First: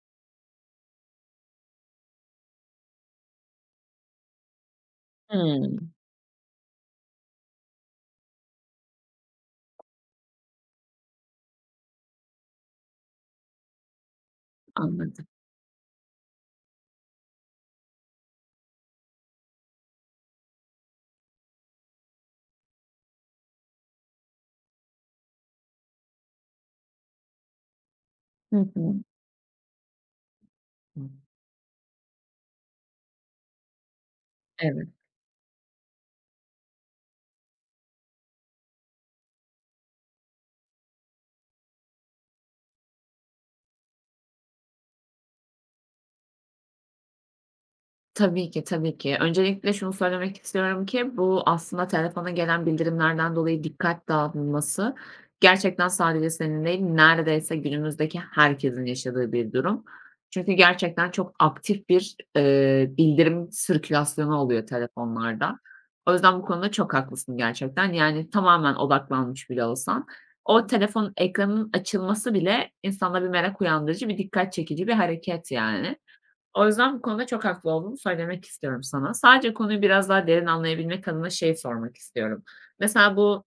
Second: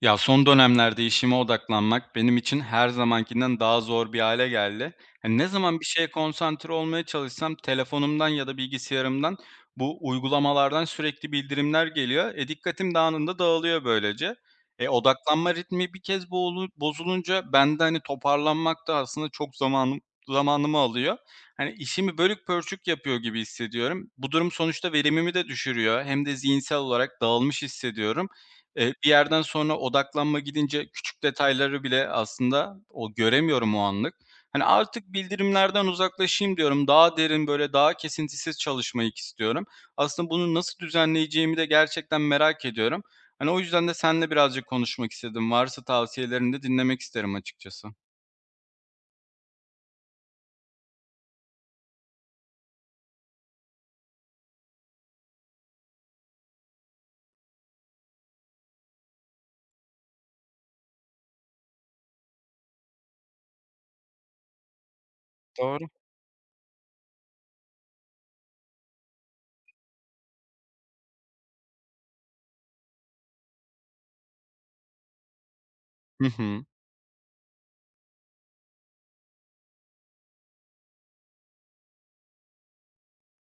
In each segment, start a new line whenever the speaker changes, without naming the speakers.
Ya, son dönemlerde işime odaklanmak benim için her zamankinden daha zor bir hale geldi. Hani, ne zaman bir
Hımm,
şeye konsantre olmaya çalışsam telefonumdan ya da bilgisayarımdan bu uygulamalardan sürekli bildirimler geliyor. Dikkatim de anında dağılıyor böylece. E,
anladım.
odaklanma ritmi bir kez bozulunca ben hani, toparlanmak da aslında çok zamanımı alıyor. Hani, işimi bölük pörçük yapıyor gibi hissediyorum. Bu durum sonuçta verimimi de düşürüyor, hem de zihinsel olarak dağılmış hissediyorum.
Hı
Eee,
hı.
bir yerden sonra odaklanma gidince küçük detayları bile aslında o göremiyorum o anlık. Hani,
Evet.
artık bildirimlerden uzaklaşayım diyorum. Daha derin, böyle, daha kesintisiz çalışmayı istiyorum. Aslında bunu nasıl düzenleyeceğimi de gerçekten merak ediyorum. Hani, o yüzden de seninle birazcık konuşmak istedim. Varsa tavsiyelerini de dinlemek isterim açıkçası.
Tabii ki, tabii ki. Öncelikle şunu söylemek istiyorum ki bu aslında telefona gelen bildirimlerden dolayı dikkat dağılması gerçekten sadece senin değil, neredeyse günümüzdeki herkesin yaşadığı bir durum. Çünkü gerçekten çok aktif bir bildirim sirkülasyonu oluyor telefonlarda. O yüzden bu konuda çok haklısın gerçekten. Yani tamamen odaklanmış bile olsan o telefon ekranının açılması bile insanda bir merak uyandırıcı, bir dikkat çekici bir hareket yani.
Hı hı.
O yüzden bu konuda çok haklı olduğumu söylemek istiyorum sana. Sadece konuyu biraz daha derin anlayabilmek adına şey sormak istiyorum. Mesela bu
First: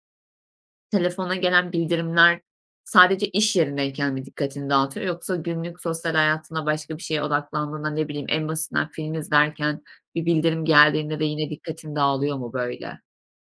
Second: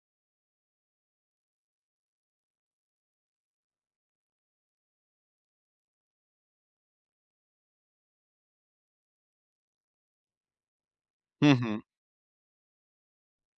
telefona gelen bildirimler sadece iş yerindeyken mi dikkatini dağıtıyor yoksa günlük sosyal hayatında başka bir şeye odaklandığında, ne bileyim, en basitinden film izlerken bir bildirim geldiğinde de
Hı
yine
hı.
dikkatin dağılıyor mu böyle?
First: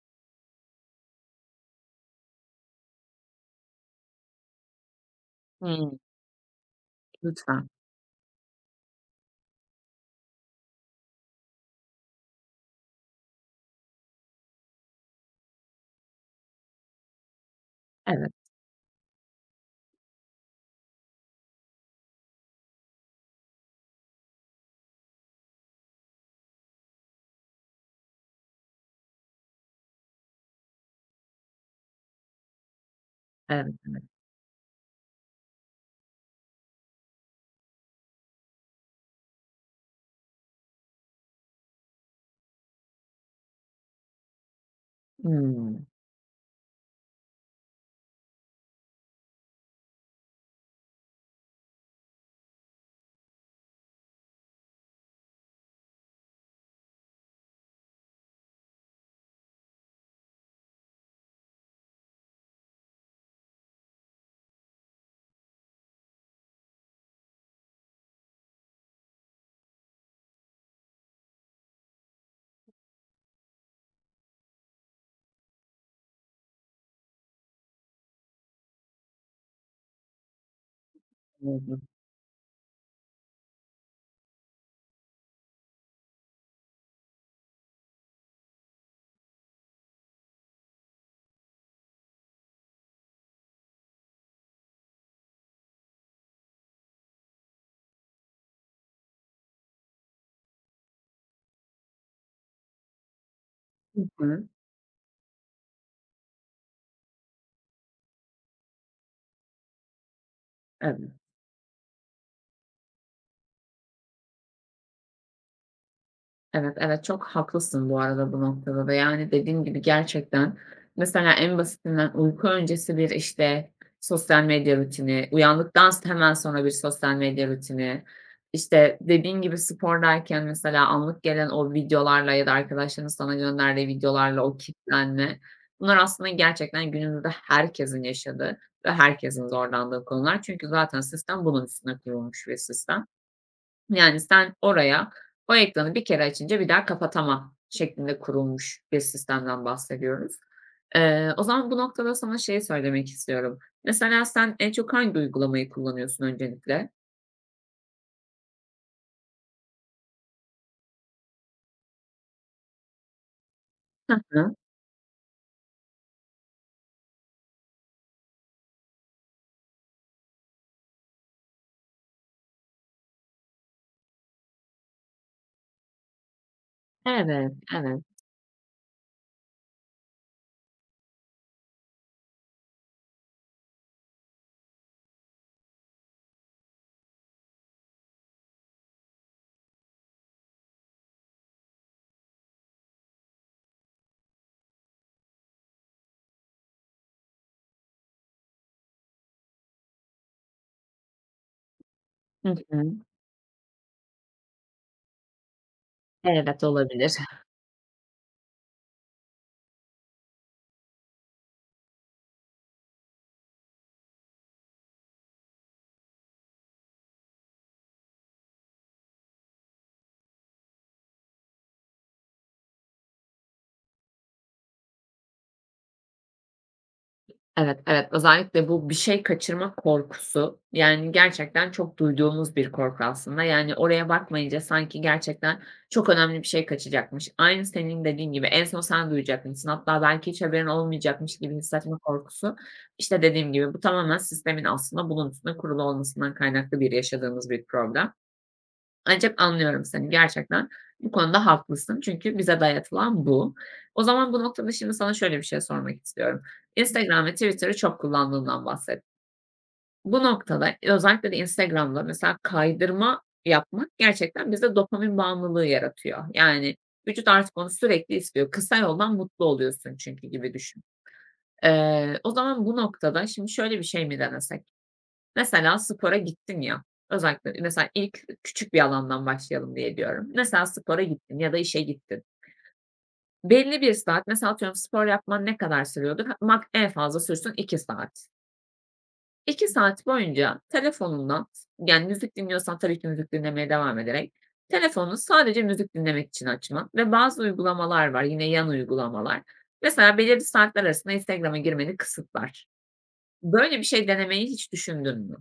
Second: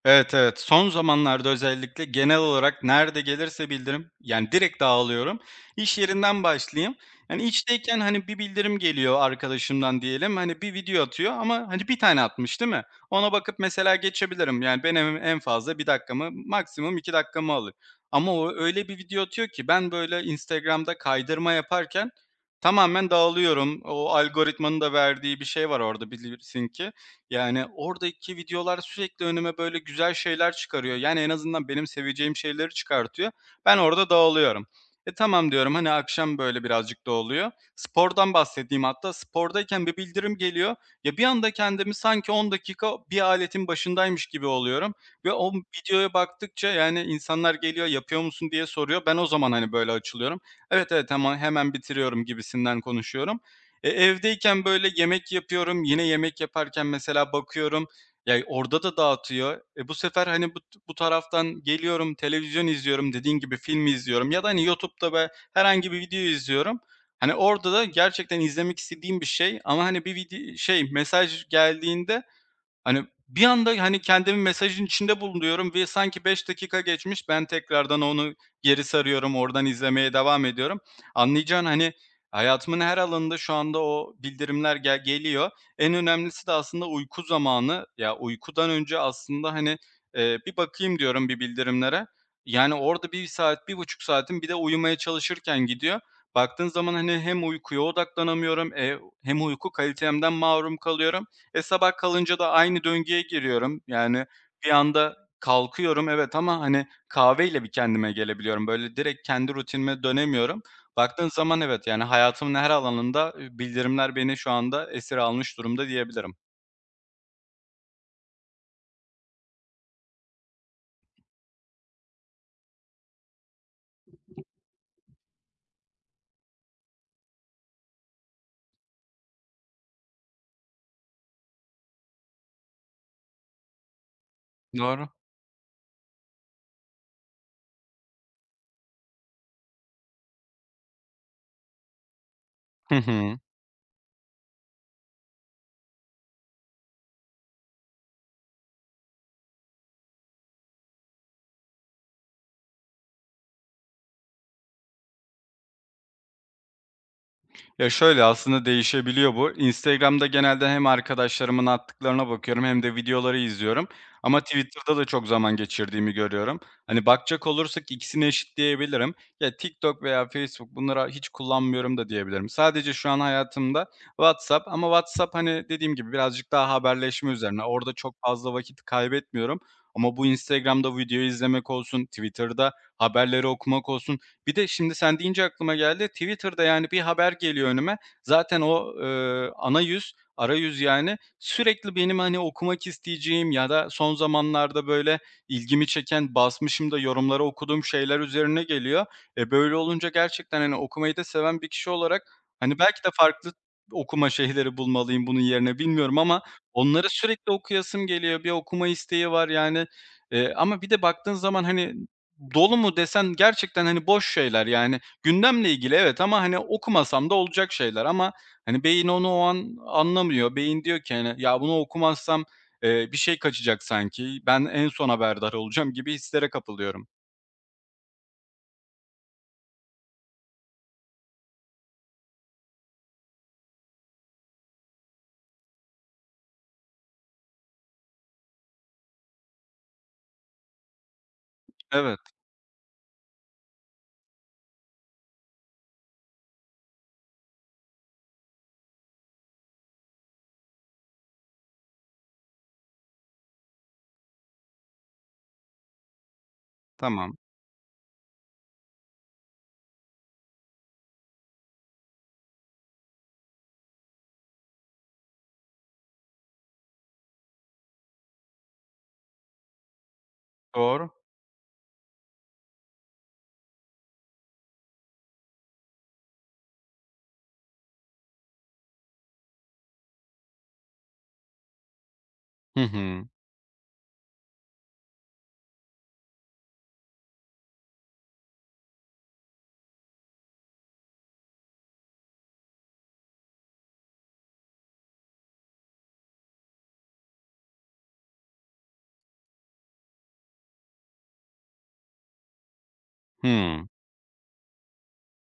Evet, evet. Son zamanlarda özellikle genel olarak nerede gelirse bildirim, yani direkt dağılıyorum. İş
Hımm.
yerinden başlayayım. Yani
Lütfen.
işteyken, hani, bir bildirim geliyor arkadaşımdan diyelim, hani, bir video atıyor ama, hani, bir tane atmış, değil mi? Ona bakıp mesela geçebilirim. Yani benim en fazla 1 dakikamı, maksimum 2 dakikamı alır. Ama
Evet,
o öyle bir video atıyor ki ben, böyle, Instagram'da kaydırma yaparken tamamen dağılıyorum. O algoritmanın da verdiği bir şey var orada, bilirsin ki. Yani, oradaki videolar sürekli önüme böyle güzel şeyler çıkarıyor. Yani, en azından benim seveceğim şeyleri çıkartıyor.
evet,
Ben
evet.
orada dağılıyorum. "E, tamam." diyorum, hani, akşam böyle birazcık dağılıyor. Spordan bahsedeyim hatta. Spordayken bir bildirim geliyor. Ya, bir anda kendimi sanki 10 dakika bir aletin başındaymış gibi oluyorum ve o
Hımm.
videoya baktıkça, yani, insanlar geliyor, "Yapıyor musun?" diye soruyor. Ben o zaman, hani, böyle açılıyorum. "Evet, evet, hemen hemen bitiriyorum." gibisinden konuşuyorum. Evdeyken böyle yemek yapıyorum, yine yemek yaparken mesela bakıyorum, ya, orada da dağıtıyor. Bu sefer, hani, bu taraftan geliyorum, televizyon izliyorum, dediğin gibi film izliyorum ya da, hani, YouTube'da herhangi bir video izliyorum. Hani, orada da gerçekten izlemek istediğim bir şey, ama, hani, bir mesaj geldiğinde hani, bir anda, hani, kendimi mesajın içinde bulunuyorum ve sanki 5 dakika geçmiş, ben tekrardan onu geri sarıyorum, oradan izlemeye devam ediyorum.
Hı
Anlayacağın,
hı.
hani, hayatımın her alanında şu anda o bildirimler geliyor. En önemlisi de aslında uyku zamanı. Ya, uykudan önce aslında, hani, bir bakayım diyorum bir bildirimlere. Yani, orada bir saat, 1,5 saatim bir de uyumaya çalışırken gidiyor. Baktığın zaman, hani, hem uykuya odaklanamıyorum, hem uyku kalitemden mahrum kalıyorum. Sabah kalınca da aynı döngüye giriyorum.
Hı
Yani
hı.
bir anda kalkıyorum, evet ama, hani, kahveyle bir kendime gelebiliyorum. Böyle direkt kendi rutinime dönemiyorum.
Evet.
Baktığın zaman evet, yani hayatımın her alanında, bildirimler beni şu anda esir almış durumda diyebilirim.
Evet, evet, çok haklısın bu arada bu noktada da. Yani, dediğim gibi gerçekten mesela en basitinden uyku öncesi bir, işte, sosyal medya rutini, uyandıktan hemen sonra bir sosyal medya rutini, işte, dediğin gibi spordayken mesela anlık gelen o videolarla ya da arkadaşlarının sana gönderdiği videolarla o
Doğru.
kitlenme, bunlar aslında gerçekten günümüzde herkesin yaşadığı ve herkesin zorlandığı konular. Çünkü zaten sistem bunun üstüne kurulmuş bir
Hı
sistem.
hı.
Yani sen oraya o ekranı bir kere açınca bir daha kapatamam şeklinde kurulmuş bir sistemden bahsediyoruz. O zaman bu noktada sana şey söylemek istiyorum. Mesela sen en çok hangi uygulamayı kullanıyorsun öncelikle?
Ya, şöyle, aslında değişebiliyor bu. Instagram'da genelde hem arkadaşlarımın attıklarına bakıyorum hem de videoları izliyorum,
Hı
ama
hı.
Twitter'da da çok zaman geçirdiğimi görüyorum. Hani, bakacak olursak ikisini eşitleyebilirim. Ya, TikTok veya Facebook, bunları hiç kullanmıyorum da diyebilirim. Sadece şu an hayatımda WhatsApp, ama WhatsApp, hani, dediğim gibi birazcık daha haberleşme
Evet,
üzerine. Orada
evet.
çok fazla vakit kaybetmiyorum, ama bu Instagram'da video izlemek olsun, Twitter'da haberleri okumak olsun, bir de şimdi sen deyince aklıma geldi. Twitter'da, yani, bir haber geliyor önüme. Zaten o, arayüz, yani, sürekli benim, hani, okumak isteyeceğim ya da son zamanlarda, böyle, ilgimi çeken, basmışım da yorumları okuduğum şeyler üzerine geliyor. Böyle olunca gerçekten, hani, okumayı da seven bir kişi olarak,
Hı
hani,
hı.
belki de farklı okuma şeyleri bulmalıyım bunun yerine, bilmiyorum, ama
Evet,
onları
olabilir.
sürekli okuyasım geliyor. Bir okuma isteği var, yani. Ama bir de baktığın zaman, hani, dolu mu desen gerçekten, hani, boş şeyler, yani, gündemle ilgili evet, ama, hani, okumasam da olacak şeyler, ama, hani, beyin onu o an anlamıyor. Beyin diyor ki, hani, "Ya, bunu okumazsam, bir şey kaçacak sanki. Ben en son haberdar olacağım." gibi hislere kapılıyorum.
Evet, evet. Özellikle bu bir şey kaçırma korkusu, yani, gerçekten çok duyduğumuz bir korku aslında. Yani, oraya bakmayınca sanki gerçekten çok önemli bir şey kaçacakmış. Aynı senin dediğin gibi en son sen duyacakmışsın. Hatta belki hiç haberin olmayacakmış gibi hissetme
Evet,
korkusu. İşte, dediğim gibi bu tamamen sistemin aslında bunun üstüne kurulu olmasından kaynaklı bir yaşadığımız bir problem. Ancak anlıyorum seni gerçekten. Bu konuda haklısın çünkü bize dayatılan bu. O zaman bu noktada şimdi sana şöyle bir şey sormak istiyorum. Instagram ve
tamam.
Twitter'ı çok kullandığından bahset. Bu noktada özellikle de Instagram'da mesela kaydırma yapmak gerçekten bizde dopamin bağımlılığı yaratıyor. Yani vücut artık onu sürekli istiyor. Kısa yoldan mutlu oluyorsun çünkü gibi düşün.
Doğru.
O zaman bu noktada şimdi şöyle bir şey mi denesek? Mesela spora gittin ya, özellikle mesela ilk küçük bir alandan başlayalım diye diyorum. Mesela spora gittin ya da işe gittin.
Hı hı.
Belli bir saat, mesela atıyorum spor yapman ne kadar sürüyordur? Ha en fazla sürsün 2 saat. 2 saat boyunca telefonundan yani müzik dinliyorsan tabii ki müzik dinlemeye devam ederek, telefonunu sadece müzik dinlemek için açman ve bazı uygulamalar var, yine yan uygulamalar. Mesela belirli saatler arasında Instagram'a girmeni kısıtlar. Böyle bir
Hıı.
şey denemeyi hiç düşündün mü?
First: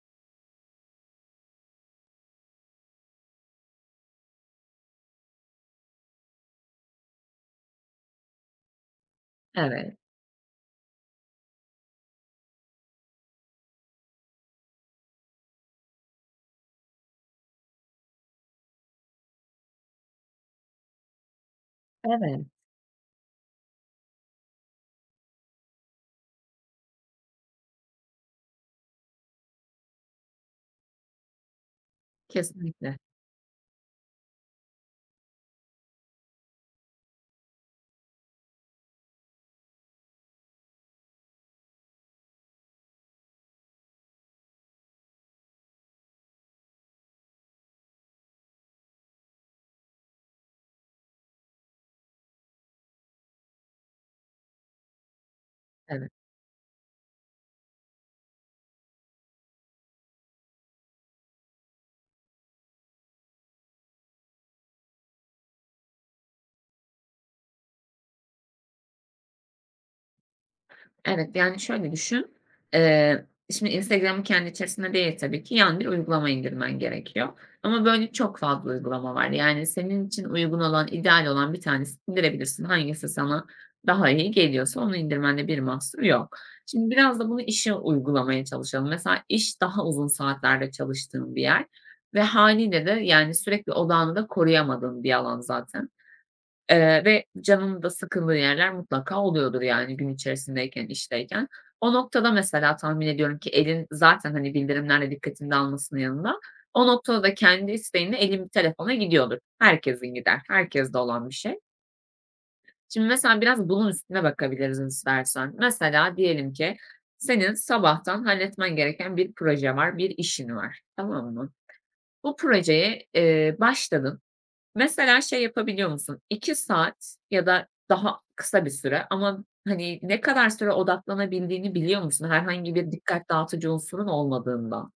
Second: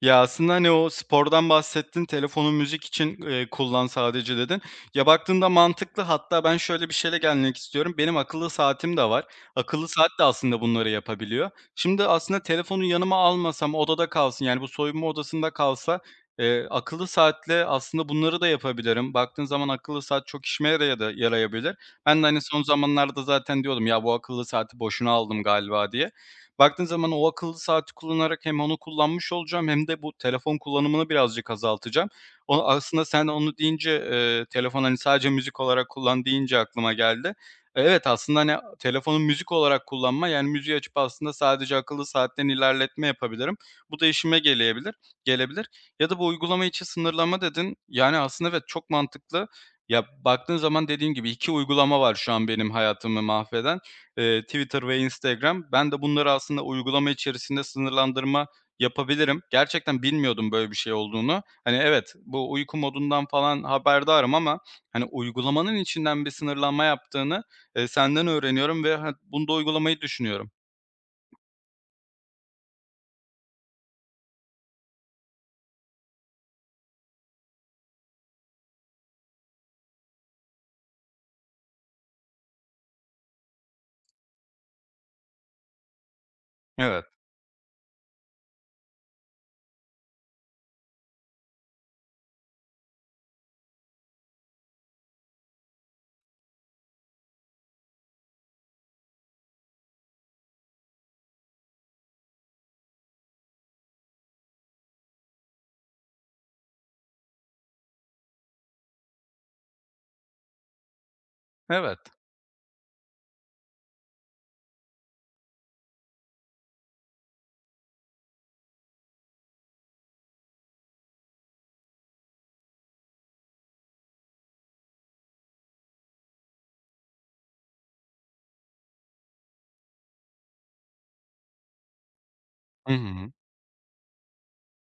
Ya, aslında, hani, o spordan bahsettin, "Telefonu müzik için, kullan sadece." dedin. Ya, baktığında mantıklı. Hatta ben şöyle bir şeyle gelmek istiyorum. Benim akıllı saatim de var. Akıllı
Evet,
saat de aslında bunları yapabiliyor. Şimdi aslında telefonu yanıma almasam, odada kalsın, yani, bu soyunma odasında kalsa, akıllı saatle aslında bunları da yapabilirim. Baktığın zaman akıllı saat çok işime yaraya da yarayabilir. Ben de, hani,
evet.
son zamanlarda zaten diyordum, "Ya, bu akıllı saati boşuna aldım galiba." diye. Baktığın zaman o akıllı saati kullanarak hem onu kullanmış olacağım hem de bu telefon kullanımını birazcık azaltacağım. O
Kesinlikle.
aslında sen onu deyince, telefon, hani, sadece müzik olarak kullan deyince aklıma geldi. Evet, aslında, hani, telefonu müzik olarak kullanma, yani, müziği açıp aslında sadece akıllı saatten ilerletme yapabilirim. Bu da işime gelebilir. Ya da bu uygulama içi sınırlama dedin. Yani, aslında evet, çok mantıklı. Ya, baktığın zaman dediğim gibi 2 uygulama var şu an benim hayatımı mahveden, Twitter ve Instagram. Ben de
Evet,
bunları aslında uygulama içerisinde sınırlandırma yapabilirim. Gerçekten bilmiyordum böyle bir şey olduğunu. Hani evet, bu uyku modundan falan haberdarım, ama hani uygulamanın içinden bir sınırlanma yaptığını, senden öğreniyorum ve bunu da uygulamayı düşünüyorum.
evet, yani, şöyle düşün, şimdi Instagram'ın kendi içerisinde değil tabii ki, yan bir uygulama indirmen gerekiyor ama böyle çok fazla uygulama var. Yani, senin için uygun olan, ideal olan bir tanesini indirebilirsin. Hangisi sana daha iyi geliyorsa onu indirmende bir mahsur yok. Şimdi
Evet,
biraz da bunu işe uygulamaya çalışalım. Mesela iş daha uzun saatlerde çalıştığın bir yer ve hâliyle de, yani, sürekli odağını da koruyamadığın bir alan zaten. Ve canının da sıkıldığı yerler mutlaka oluyordur, yani, gün içerisindeyken, işteyken. O noktada mesela tahmin ediyorum ki elin zaten, hani, bildirimlerle dikkatini dağılmasının yanında, o noktada da kendi isteğinle elin bir telefona gidiyordur. Herkesin gider, herkeste olan bir şey.
evet.
Şimdi mesela biraz bunun üstüne bakabiliriz istersen. Mesela diyelim ki senin sabahtan halletmen gereken bir proje var, bir işin var, tamam mı? Bu projeye başladın. Mesela şey yapabiliyor musun? 2 saat ya da daha kısa bir süre ama, hani, ne kadar süre odaklanabildiğini biliyor musun herhangi bir
Hı
dikkat
hı.
dağıtıcı unsurun olmadığında?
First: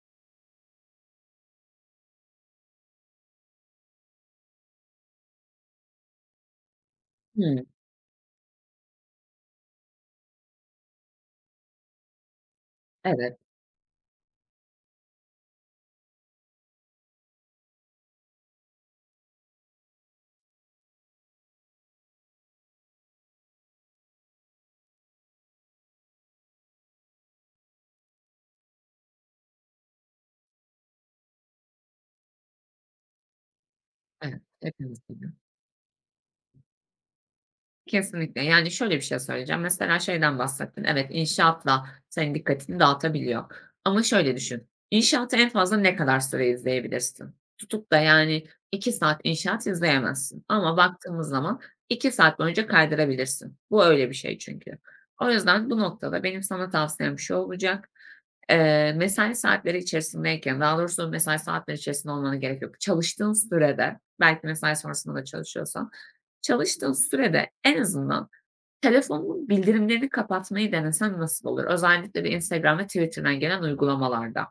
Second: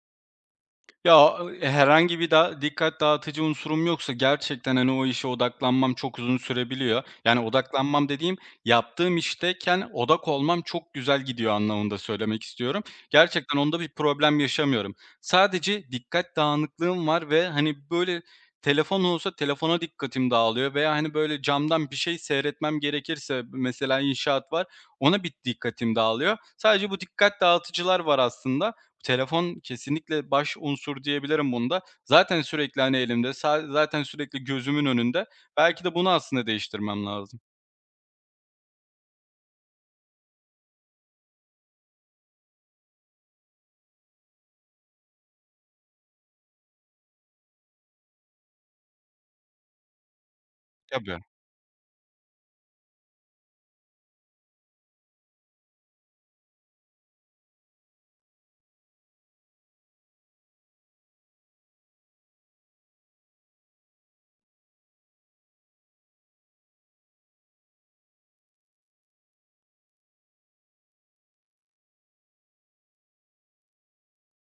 Ya, herhangi bir dikkat dağıtıcı unsurum yoksa gerçekten, hani, o işe odaklanmam çok uzun sürebiliyor. Yani
Hımm.
odaklanmam dediğim, yaptığım işteyken odak olmam çok güzel gidiyor anlamında söylemek istiyorum.
Evet,
Gerçekten onda bir problem yaşamıyorum. Sadece dikkat dağınıklığım var ve, hani, böyle, telefon olsa telefona dikkatim dağılıyor veya, hani, böyle, camdan bir şey seyretmem gerekirse, mesela inşaat var, ona bir dikkatim dağılıyor. Sadece bu dikkat dağıtıcılar var aslında. Telefon kesinlikle baş unsur diyebilirim bunda. Zaten sürekli, hani, elimde, zaten
evet.
sürekli gözümün
Hepimiz
önünde.
gibi.
Belki de bunu aslında değiştirmem lazım.
Kesinlikle. Yani, şöyle bir şey söyleyeceğim. Mesela şeyden bahsettin. Evet, inşaatla senin dikkatini dağıtabiliyor ama şöyle düşün. İnşaatı en fazla ne kadar süre izleyebilirsin? Tutup da, yani, 2 saat inşaat izleyemezsin ama
Tabii.
baktığımız zaman 2 saat boyunca kaydırabilirsin. Bu öyle bir şey çünkü. O yüzden bu noktada benim sana tavsiyem şu olacak: Mesai saatleri içerisindeyken, daha doğrusu mesai saatleri içerisinde olmana gerek yok. Çalıştığın sürede, belki mesai sonrasında da çalışıyorsan, çalıştığın sürede en azından telefonunun bildirimlerini kapatmayı denesen nasıl olur? Özellikle de Instagram ve Twitter'dan gelen uygulamalarda.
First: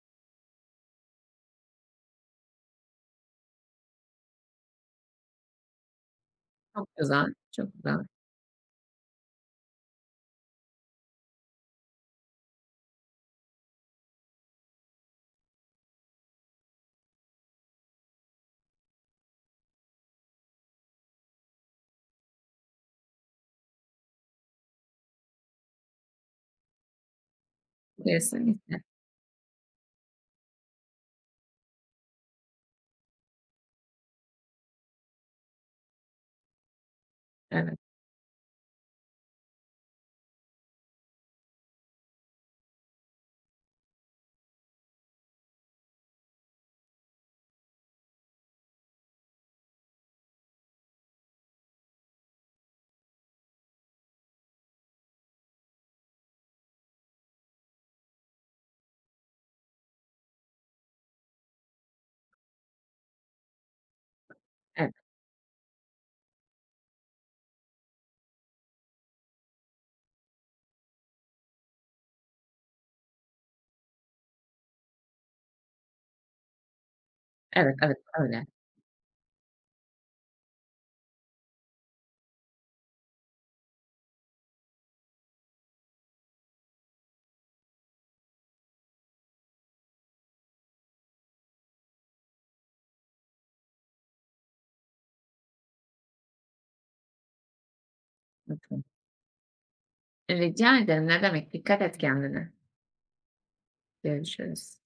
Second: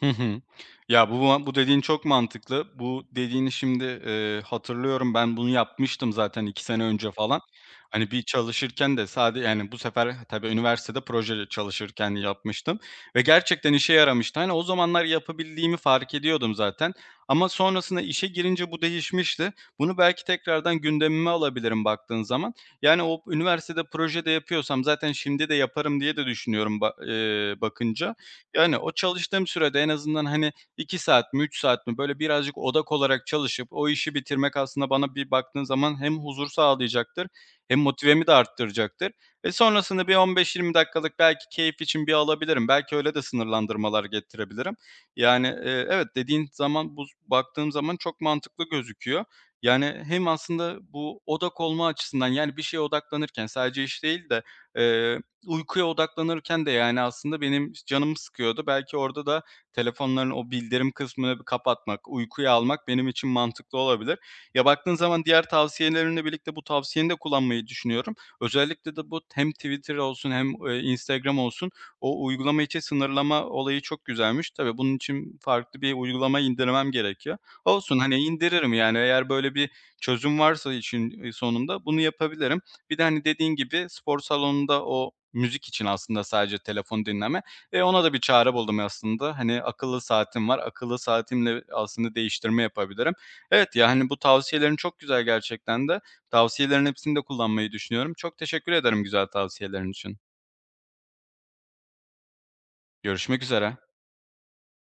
Hı hı. Ya, bu dediğin çok mantıklı. Bu dediğini şimdi, hatırlıyorum. Ben bunu yapmıştım zaten 2 sene
Çok
önce
güzel,
falan.
çok güzel.
Hani, bir çalışırken de sadece, yani, bu sefer tabii üniversitede proje çalışırken yapmıştım ve gerçekten işe yaramıştı. Hani, o zamanlar yapabildiğimi fark ediyordum zaten, ama sonrasında işe girince bu değişmişti. Bunu belki tekrardan gündemime alabilirim baktığın zaman. Yani, o üniversitede proje de yapıyorsam zaten şimdi de yaparım diye de düşünüyorum ba bakınca. Yani,
Kesinlikle.
o çalıştığım sürede en azından, hani, 2 saat mi 3 saat mi, böyle, birazcık odak olarak çalışıp o işi bitirmek aslında bana bir baktığın zaman hem huzur sağlayacaktır hem
Evet,
motivemi de arttıracaktır. Ve sonrasında bir 15-20 dakikalık belki keyif için bir alabilirim. Belki öyle de sınırlandırmalar getirebilirim. Yani, evet, dediğin zaman bu baktığım zaman çok mantıklı gözüküyor. Yani, hem aslında bu odak olma açısından, yani, bir şeye odaklanırken sadece iş değil de, eee Uykuya odaklanırken de, yani, aslında benim canım sıkıyordu. Belki orada da telefonların o bildirim kısmını bir kapatmak, uykuya almak benim için mantıklı olabilir. Ya,
evet,
baktığın zaman diğer tavsiyelerinle birlikte bu tavsiyeni de kullanmayı düşünüyorum. Özellikle de bu hem Twitter olsun hem, Instagram olsun, o uygulama içi sınırlama olayı çok güzelmiş. Tabii bunun için farklı bir uygulama indirmem gerekiyor.
evet, evet,
Olsun, hani,
öyle.
indiririm, yani, eğer böyle bir çözüm varsa için sonunda bunu yapabilirim. Bir de, hani, dediğin gibi spor salonunda o müzik için aslında sadece telefon dinleme ve ona da bir çare buldum aslında. Hani akıllı saatim var. Akıllı saatimle aslında değiştirme yapabilirim. Evet, yani bu tavsiyelerin çok güzel gerçekten de. Tavsiyelerin hepsini de kullanmayı düşünüyorum. Çok
Hı
teşekkür
hı.
ederim güzel tavsiyelerin için.
Rica ederim. Ne demek. Dikkat et kendine.
Görüşmek üzere.
Görüşürüz.